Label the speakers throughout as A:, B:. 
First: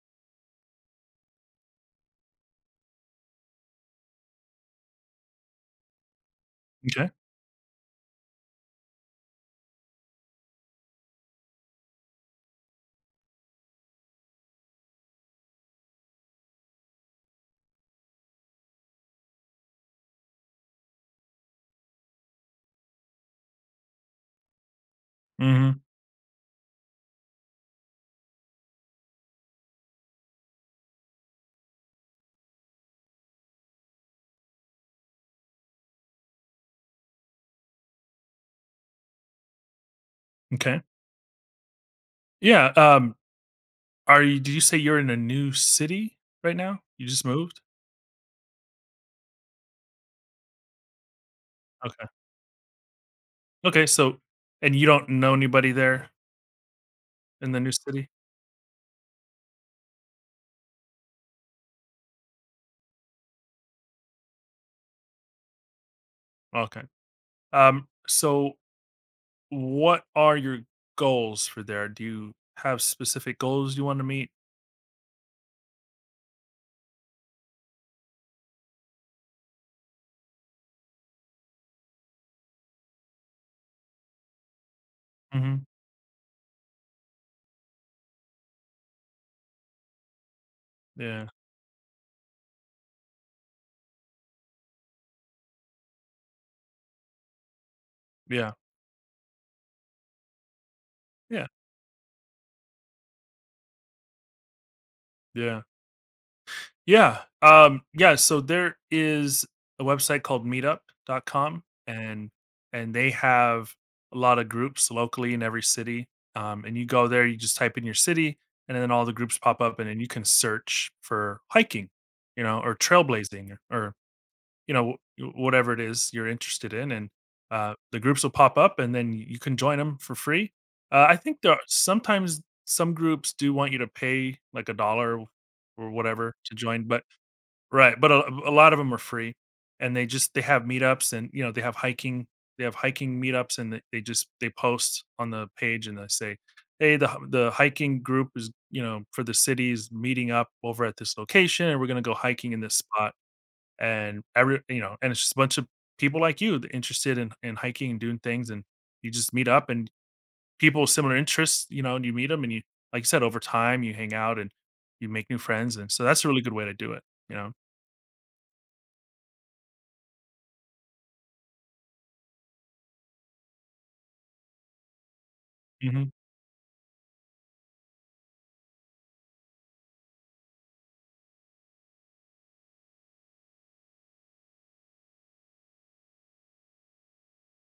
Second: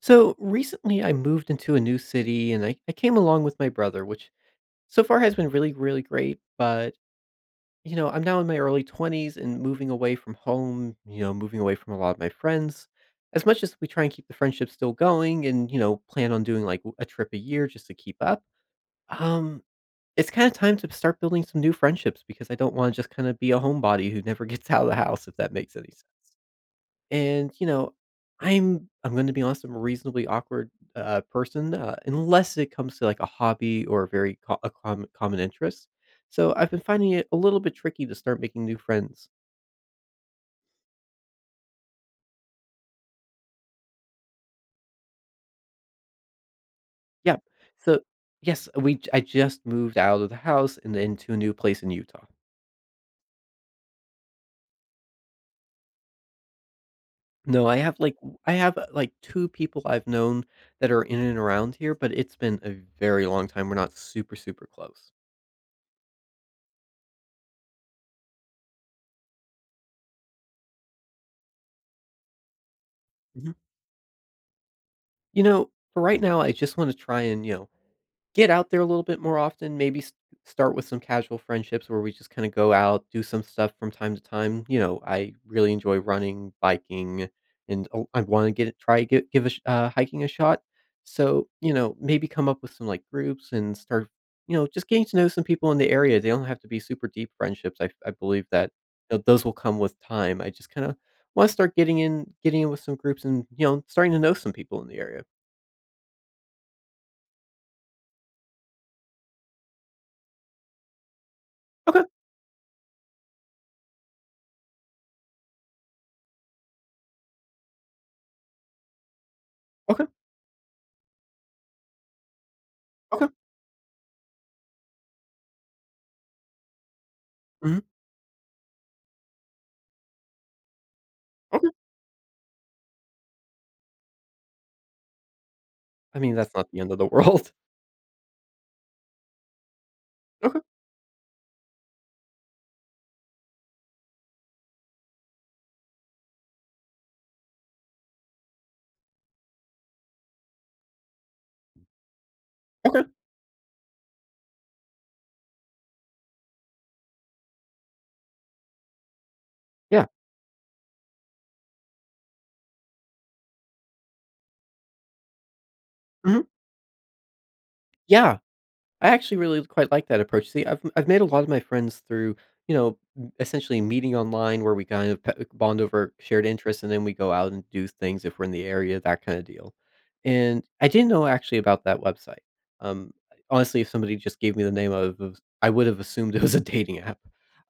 A: So recently, I moved into a new city and I came along with my brother, which so far has been really, really great. But,
B: Okay.
A: you know, I'm now in my early 20s and moving away from home, you know, moving away from a lot of my friends. As much as we try and keep the friendship still going and, you know, plan on doing like a trip a year just to keep up, um, it's kind of time to start building some new friendships because I don't want to just kind of be a homebody who never gets out of the house, if that makes
B: Mhm.
A: any sense. And, you know, I'm gonna be honest, I'm a reasonably awkward, person, unless it comes to, like, a hobby or a very co a com common interest. So, I've been finding it a little bit tricky to start making new friends.
B: Okay. Yeah, are you did you say you're in a new city right now? You just
A: Yeah.
B: moved?
A: So yes, I just moved out of the house and into a new place in
B: Okay.
A: Utah.
B: Okay, and you don't know anybody there in the
A: No,
B: new
A: I have,
B: city?
A: I have, like, 2 people I've known that are in and around here, but it's been a very long time. We're not super, super close.
B: Okay. So what are your goals for there? Do you have specific
A: Mhm.
B: goals you wanna meet?
A: You know, for right now, I just wanna try and, you know, get out there a little bit more often, maybe s start with some casual friendships where we just kinda go out, do some stuff from time to time, you know, I
B: Mhm.
A: really enjoy running, biking, and oh, I wanna get try gi give a sh hiking a shot,
B: Yeah.
A: so, you know, maybe come up with some, like, groups and start, you know, just getting to know some people in the area, they don't have to be super deep friendships, I believe
B: Yeah.
A: that, you know, those will come with time, I just kinda
B: Yeah.
A: wanna start getting in with some groups and, you know, starting to know some people in the area.
B: Yeah. Yeah. Yeah. So there is a website called meetup.com,
A: Okay,
B: and they have a lot of groups locally in every city. And you go there, you just type in your city and then all the groups pop up and then
A: okay,
B: you can search for hiking, you know, or
A: okay,
B: trailblazing you know, whatever it is you're interested in. And
A: mhm,
B: the groups will pop up and then you can join them for free. I think there are
A: okay.
B: sometimes some groups do want you to pay like a dollar or
A: I
B: whatever
A: mean,
B: to
A: that's not the
B: join,
A: end of
B: but
A: the world.
B: right, but a lot of them are free, and they
A: Okay,
B: have meetups and, you know, they have hiking meetups, and they post on the page, and they say, "Hey, the hiking group is, you know, for the cities meeting up over at this location, and we're gonna go hiking in this
A: okay.
B: spot." And every You know, and it's just a bunch of people like you that interested in hiking and doing things, and you just meet up, and
A: Yeah,
B: people with similar interests, you know, and you meet them, and you like you said, over time, you hang out, and you make new friends, and so that's a really
A: mhm,
B: good way to do it, you know?
A: yeah, I actually really quite like that approach. See, I've made a lot of my friends through, you know, m essentially meeting online where we kind of p bond
B: Mhm.
A: over shared interests, and then we go out and do things if we're in the area, that kinda deal, and I didn't know actually about that website. Um, Honestly, if somebody just gave me the name of I would have assumed it was a dating app.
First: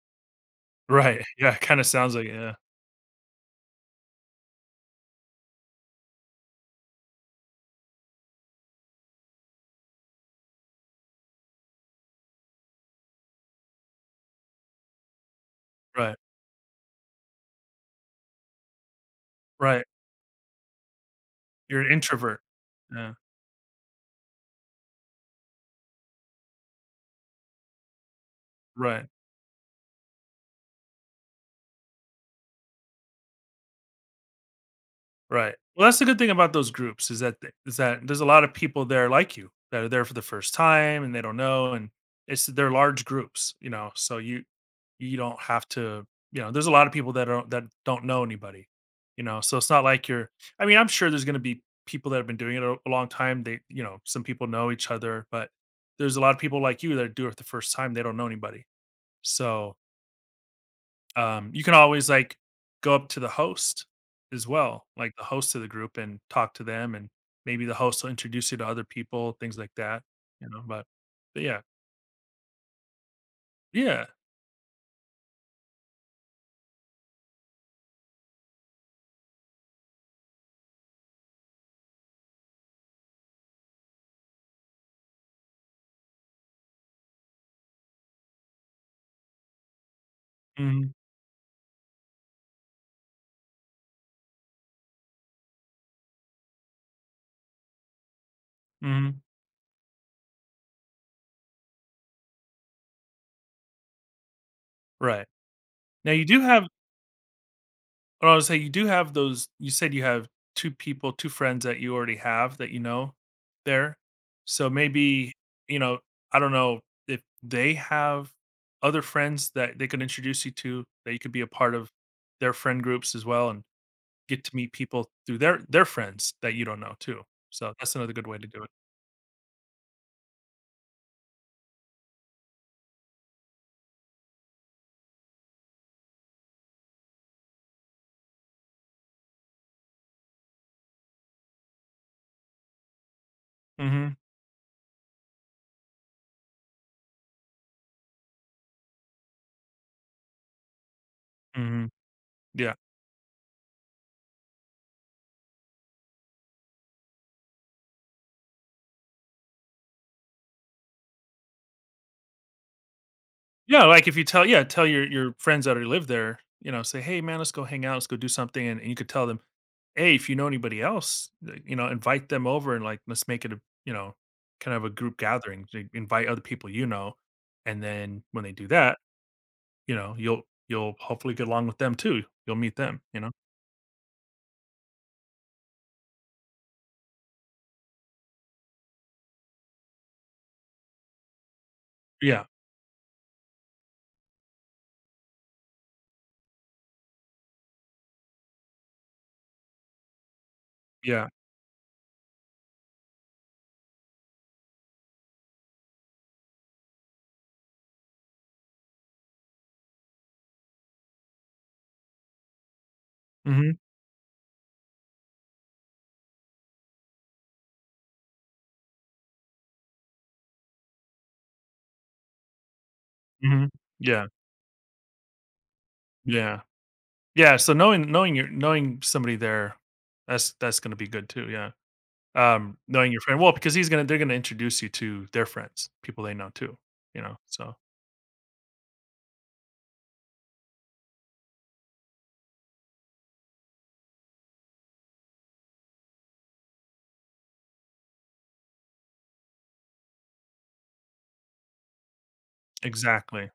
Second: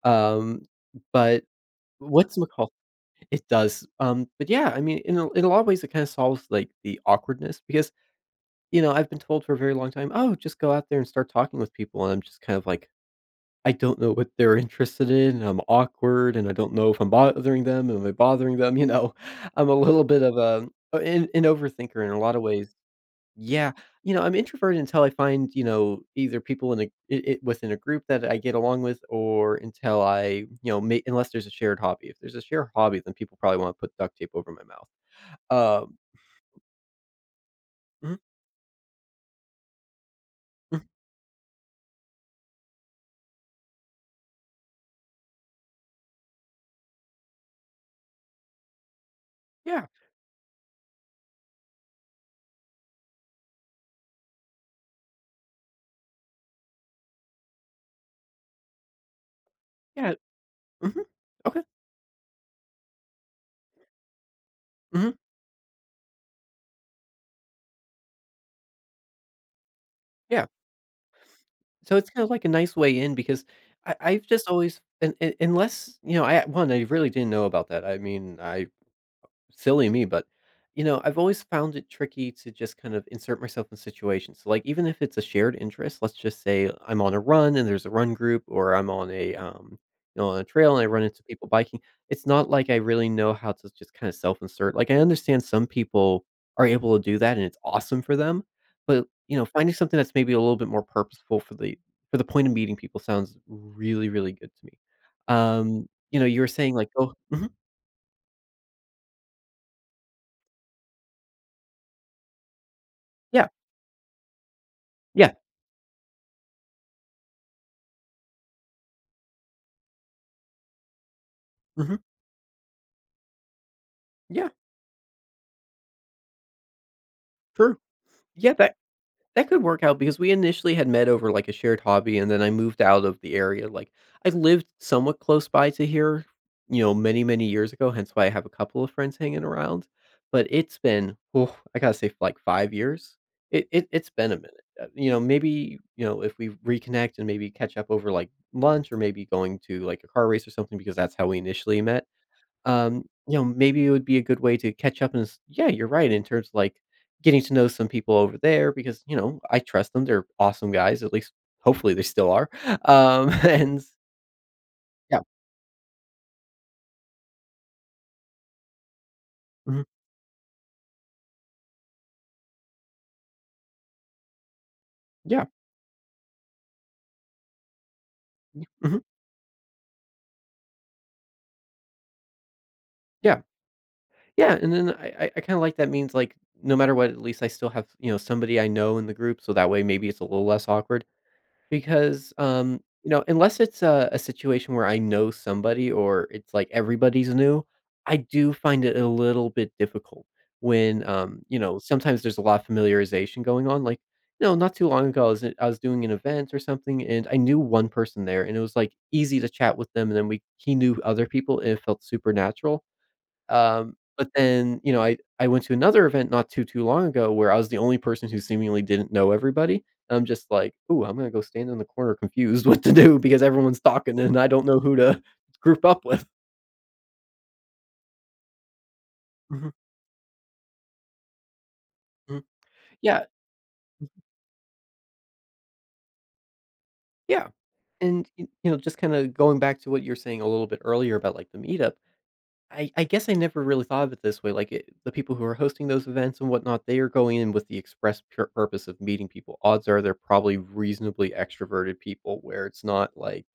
A: Um,
B: Right,
A: but
B: yeah, kinda sounds like it,
A: what's
B: yeah.
A: McCall? It does, but yeah, I mean, in a lot of ways, it kinda solves, like, the awkwardness because you know, I've been told for a very long time, "Oh, just go out there and start talking with people," and I'm just kind of like, I don't know what they're interested in, I'm
B: Right,
A: awkward, and I don't know if I'm bothering them, am I bothering them, you know? I'm a
B: right.
A: little bit of a an
B: You're an
A: overthinker in a lot
B: introvert.
A: of ways.
B: Yeah,
A: Yeah, you know, I'm introverted until I find, you know, either people in a it it within a group that I get along with
B: right,
A: or until I, you know, may unless there's a shared hobby. If there's a shared hobby, then people probably wanna put duct tape over my mouth.
B: right. Well,
A: Um
B: that's the good thing about those groups is that th is that
A: Mhm,
B: there's a lot of people there like you that are there for the first
A: mhm,
B: time and they don't know, and it's they're large groups, you know, so you don't have to, you know, there's a lot of people that don't know anybody, you know, so it's not
A: yeah,
B: like you're I mean, I'm sure there's gonna be people that have been doing it a long time, they you know, some people know each other, but there's a lot of people like you that do it the first time, they don't know anybody. So
A: yeah, mhm,
B: You
A: okay,
B: can always, like, go up to the host as well, like
A: mhm,
B: the host of the group and talk to them and maybe the host will introduce you to other people, things like that,
A: yeah.
B: you know, but yeah.
A: So it's kinda like a nice way in because I
B: Yeah.
A: I've just always and unless, you know, I 1, I really didn't know about that. I mean, I silly me, but, you know, I've always found it tricky to just kind of insert myself in situations. So, like, even if it's a shared interest, let's just say I'm on a run and there's a run group, or I'm on a, you know, on a trail and I
B: Mhm.
A: run into people biking. It's not like I really know how to just kind of self insert. Like, I understand some people are able to do that and it's awesome for them, but
B: Mhm.
A: you know, finding something that's maybe a little bit more purposeful for the point of meeting people sounds really, really good to me.
B: Right. Now
A: You
B: you
A: know, you
B: do
A: were
B: have
A: saying like, oh, mhm,
B: what I was say you do have those you said you have 2 people, 2 friends that you already have that you know
A: yeah,
B: there. So maybe,
A: yeah,
B: you know, I don't know if they have other friends that they could introduce you to that you could be a part of
A: hmm,
B: their friend groups as well and get
A: yeah.
B: to meet people through their friends that you don't know too. So
A: True.
B: that's another good way to
A: Yeah,
B: do it.
A: that could work out because we initially had met over like a shared hobby and then I moved out of the area. Like I lived somewhat close by to here, you know, many, many years ago, hence why I have a couple of friends hanging around. But it's been, oh, I gotta say, for like 5 years. It's
B: Mhm,
A: been a minute. You know, maybe you know if we reconnect and maybe catch up over like lunch or maybe going to like a car race or something because that's how we initially
B: mhm,
A: met.
B: yeah.
A: You know, maybe it would be a good way to catch up and s yeah, you're right in terms of, like, getting to know some people over there because, you know, I trust them, they're awesome guys, at least hopefully they still are. And
B: Yeah, like if you tell yeah, tell your
A: yeah.
B: your friends that already live there, you know, say, "Hey, man, let's go hang out, let's go do something," and you could tell them,
A: Mhm.
B: "Hey, if you know anybody else, like, you know, invite them over and, like, let's make it a, you know, kind of a group
A: Yeah.
B: gathering, to invite other people you know." And then when they
A: Y
B: do that,
A: mhm.
B: you know, you'll hopefully get along with them too. You'll meet them, you know?
A: Yeah. Yeah, and then I kinda like that means, like, no matter what, at least I still have, you know, somebody I know in the group, so that way maybe it's a little less awkward. Because,
B: Yeah,
A: you know, unless it's a situation where I know somebody or it's like everybody's new, I do find it a little bit difficult when,
B: yeah.
A: you know, sometimes there's a lot of familiarization going on. Like, you know, not too long ago, I was doing an event or something, and I knew one person there, and it was like easy to chat with them, and then we he knew other people, and it felt supernatural.
B: Mhm,
A: But then, you know, I went to another event not too, too long ago where I was the only person who seemingly didn't know everybody. I'm just like, "Ooh, I'm gonna go stand in the corner confused what to do because
B: mhm.
A: everyone's talking
B: Yeah,
A: and I don't know who to group up with."
B: yeah. Yeah, so knowing somebody
A: Mhm,
B: there, that's gonna be good too, yeah.
A: mhm.
B: Knowing your
A: Yeah,
B: friend well, because he's gonna they're gonna introduce you to their friends, people they know too, you know,
A: yeah,
B: so
A: and, y you know, just kinda going back to what you were saying a little bit earlier about, like, the meetup, I guess I never really thought of it this way, like, it the people who are hosting those events and whatnot, they are going in with the express pure purpose of meeting people. Odds are they're probably reasonably extroverted people where it's not like
B: exactly.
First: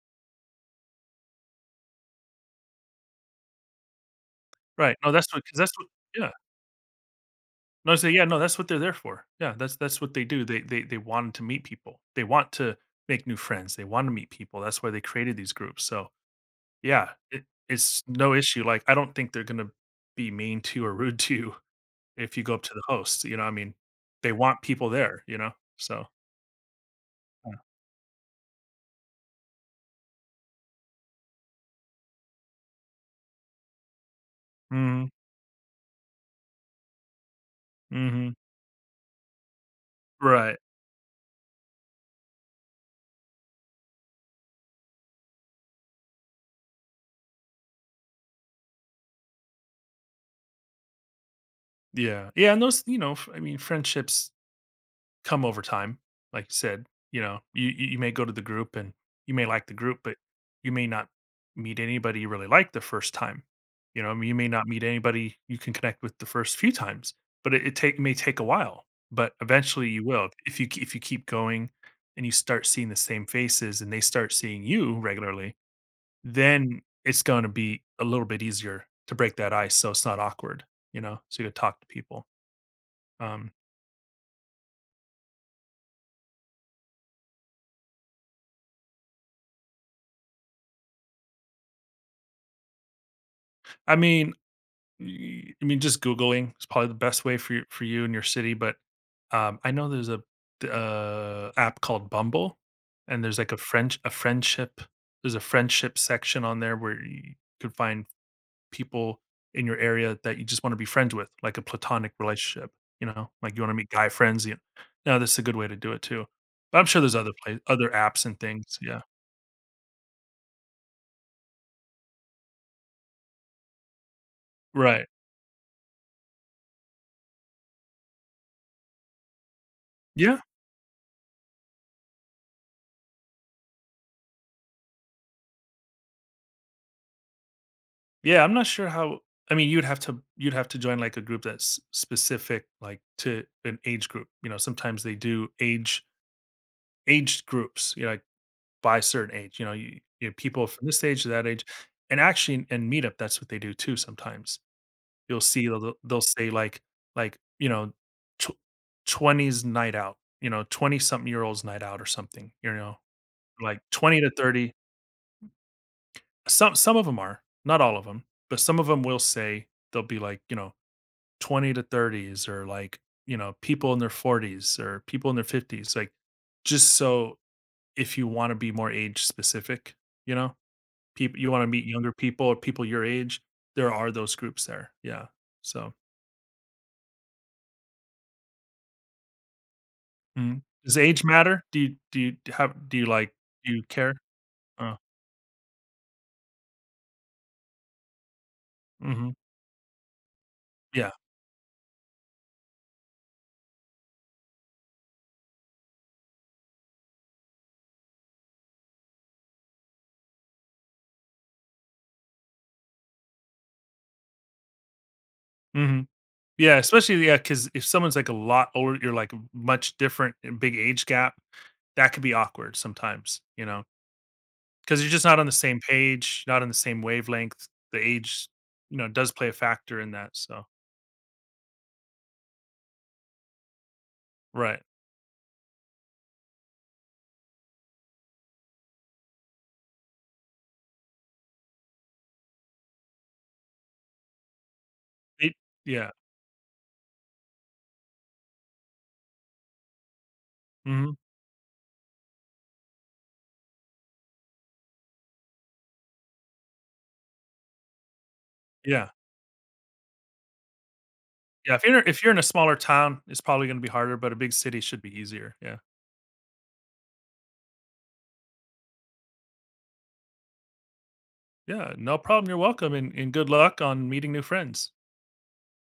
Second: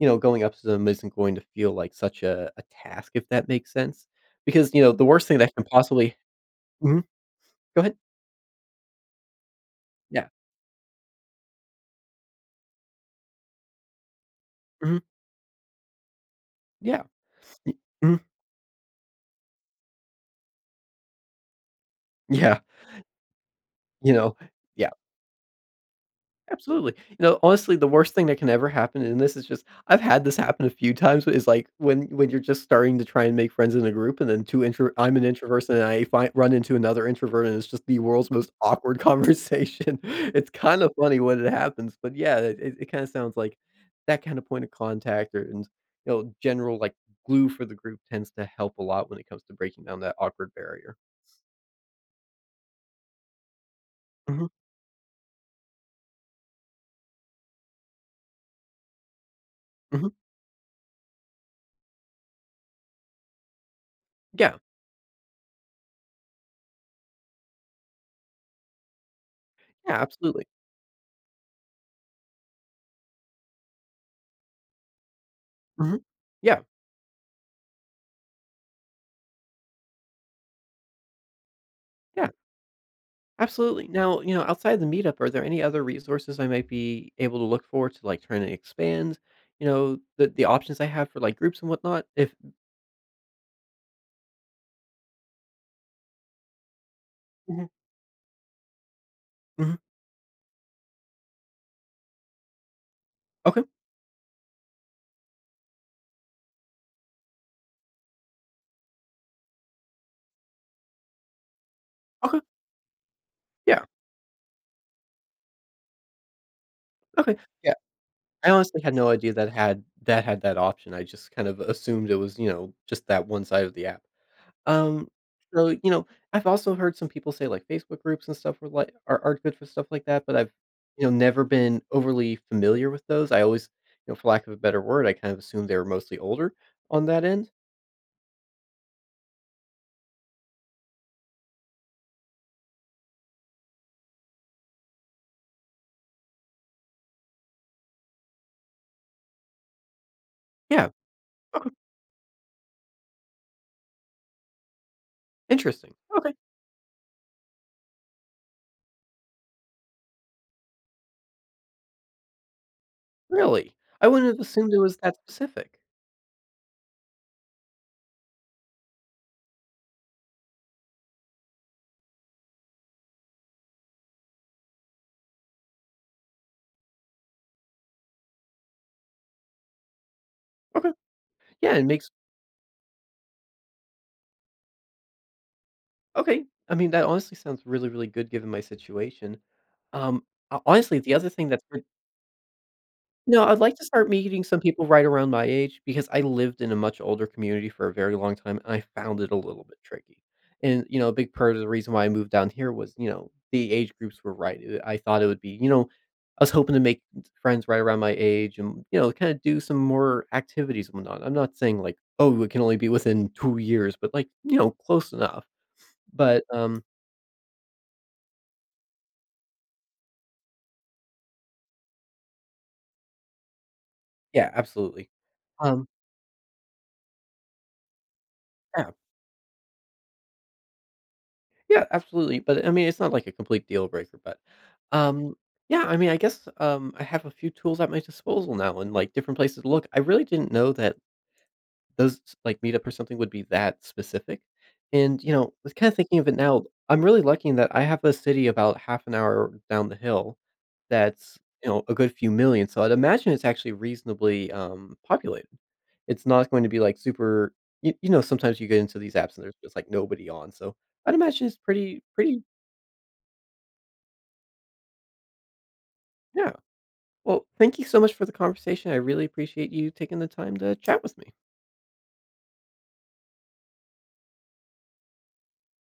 A: you know, going up to them isn't going to feel like such a task, if that makes sense, because, you know,
B: Right,
A: the
B: no,
A: worst
B: that's
A: thing
B: what
A: that
B: 'cause
A: can
B: that's what
A: possibly
B: yeah.
A: mhm, go
B: No,
A: ahead.
B: say yeah, no, that's what they're there for. Yeah, that's what they
A: Yeah.
B: do. They want to meet people. They want to make new friends. They wanna meet people. That's why
A: Mhm,
B: they created these groups, so,
A: yeah.
B: yeah, it
A: Y
B: it's
A: mhm,
B: no issue, like, I don't think they're gonna be mean to you or rude to you. If you go
A: yeah,
B: up to the host, you know, I mean,
A: you
B: they
A: know, yeah.
B: want people there, you know? So,
A: Absolutely. You know,
B: yeah.
A: honestly, the worst thing that can ever happen, and this is just I've had this happen a few times, is like when you're just starting to try and make friends in a group, and then two intro
B: Mhm,
A: I'm an introvert, and I find run into another introvert, and it's just the world's
B: mhm.
A: most awkward conversation. It's
B: Right.
A: kind of funny when it happens, but yeah, it kind of sounds like that kind of point of contact, or and you know, general like glue for the group tends to help a lot when it comes to breaking down that awkward barrier.
B: Yeah. Yeah, and those, you know, f I mean, friendships
A: Hmm,
B: come over time, like you said, you know, you may go to the group and you may like the group,
A: hmm,
B: but you may not meet anybody you really like the first time. You know, I mean, you may
A: yeah,
B: not meet anybody you can connect with the first few times, but it take may take a while, but eventually
A: yeah,
B: you will.
A: absolutely.
B: If you k if you keep going and you start seeing the same faces and they start seeing you regularly,
A: Hmm, yeah,
B: then it's gonna be a little bit easier to break that ice so it's not awkward, you know, so you could talk to people.
A: yeah.
B: Um,
A: Absolutely. Now, you know, outside the meetup, are there any other resources I might be able to look for to like trying to expand, you know, the options I have for like groups and whatnot? If
B: I mean, y I mean, just Googling is probably the best way
A: Mhm,
B: for you and your city, but, I
A: mhm,
B: know there's a d app called Bumble, and there's like a
A: okay,
B: French a friendship there's a friendship section on there where you could find people in your area that you just wanna be friends with, like a platonic
A: okay,
B: relationship, you know? Like, you wanna
A: yeah,
B: meet guy friends, you know, that's a good way to do it too. But I'm sure there's
A: okay, yeah.
B: other apps and
A: I
B: things,
A: honestly had
B: yeah.
A: no idea that had that option. I just kind of assumed it was, you know, just that one side of the app.
B: Right.
A: Um, so, you know, I've also heard some people say, like, Facebook groups and stuff were like are good for stuff like that, but
B: Yeah.
A: I've, you know, never been overly familiar with those. I always, you know, for lack of a better word, I kind of assumed they were mostly older on that end.
B: Yeah, I'm not sure how I mean, you'd have to join, like, a group that's specific, like, to an age group, you know, sometimes they do aged groups, you know, like, by a certain age, you know, you have people from
A: Yeah.
B: this age to that age,
A: Okay.
B: and actually in Meetup, that's what they do too sometimes. You'll see
A: Interesting.
B: they'll
A: Okay.
B: say like, you know, tw 20s night out, you know, 20 something year olds night out or something, you know,
A: Really?
B: like
A: I
B: 20 to
A: wouldn't have assumed
B: 30.
A: it was that specific.
B: Some of them are, not all of them, but some of them will say they'll be like, you know, 20 to 30s or like, you know, people in their 40s or people in their 50s, like, just so if you wanna be more age specific, you know,
A: Okay.
B: people you wanna
A: Yeah, it
B: meet
A: makes
B: younger people or people your age, there are those groups there, yeah, so
A: okay. I mean, that honestly sounds really, really good given my situation. Um,
B: mhm.
A: ho
B: Does
A: honestly, the
B: age
A: other thing
B: matter?
A: that's
B: Do you have do you, like
A: no, I'd
B: do
A: like
B: you
A: to start
B: care?
A: meeting some people
B: Oh,
A: right around my age because I lived in a much older community for a very long time, and I found it
B: mhm,
A: a little bit tricky. And, you know,
B: yeah,
A: a big part of the reason why I moved down here was, you know, the age groups were right. I thought it would be, you know, I was hoping to make friends right around my age and, you know, kind of do some more activities and whatnot. I'm not saying like, oh, it can only be within 2 years, but like, you know, close enough.
B: mhm.
A: But
B: Yeah, especially, yeah, 'cause if someone's, like, a lot older, you're, like, much different and big age gap, that could be awkward sometimes, you know,
A: yeah,
B: because 'cause
A: absolutely.
B: you're just not on the same
A: Um,
B: page, not on the same wavelength. The age,
A: yeah,
B: you know, does play a factor in that, so
A: yeah, absolutely, but, I mean, it's not like a complete deal breaker, but,
B: right.
A: um, yeah, I mean, I guess, I have a few tools at my disposal now and, like, different places to look. I really didn't know that those, like, meetup or something would be that specific, and, you
B: It
A: know, was kinda
B: Yeah,
A: thinking of it now, I'm really lucky in that I have a city about half an hour down the hill
B: mhm,
A: that's, you know, a good few million, so I'd imagine it's actually reasonably, populated. It's not going to be, like, super you know, sometimes you get into
B: yeah,
A: these apps and there's just, like, nobody on, so I'd imagine it's
B: yeah, if you're in
A: pretty
B: a smaller town, it's probably gonna be harder, but a big city should be easier, yeah.
A: yeah. Well, thank you so much for the conversation. I really appreciate you taking the time to chat with me.
B: Yeah, no problem, you're welcome, and good luck on meeting new friends.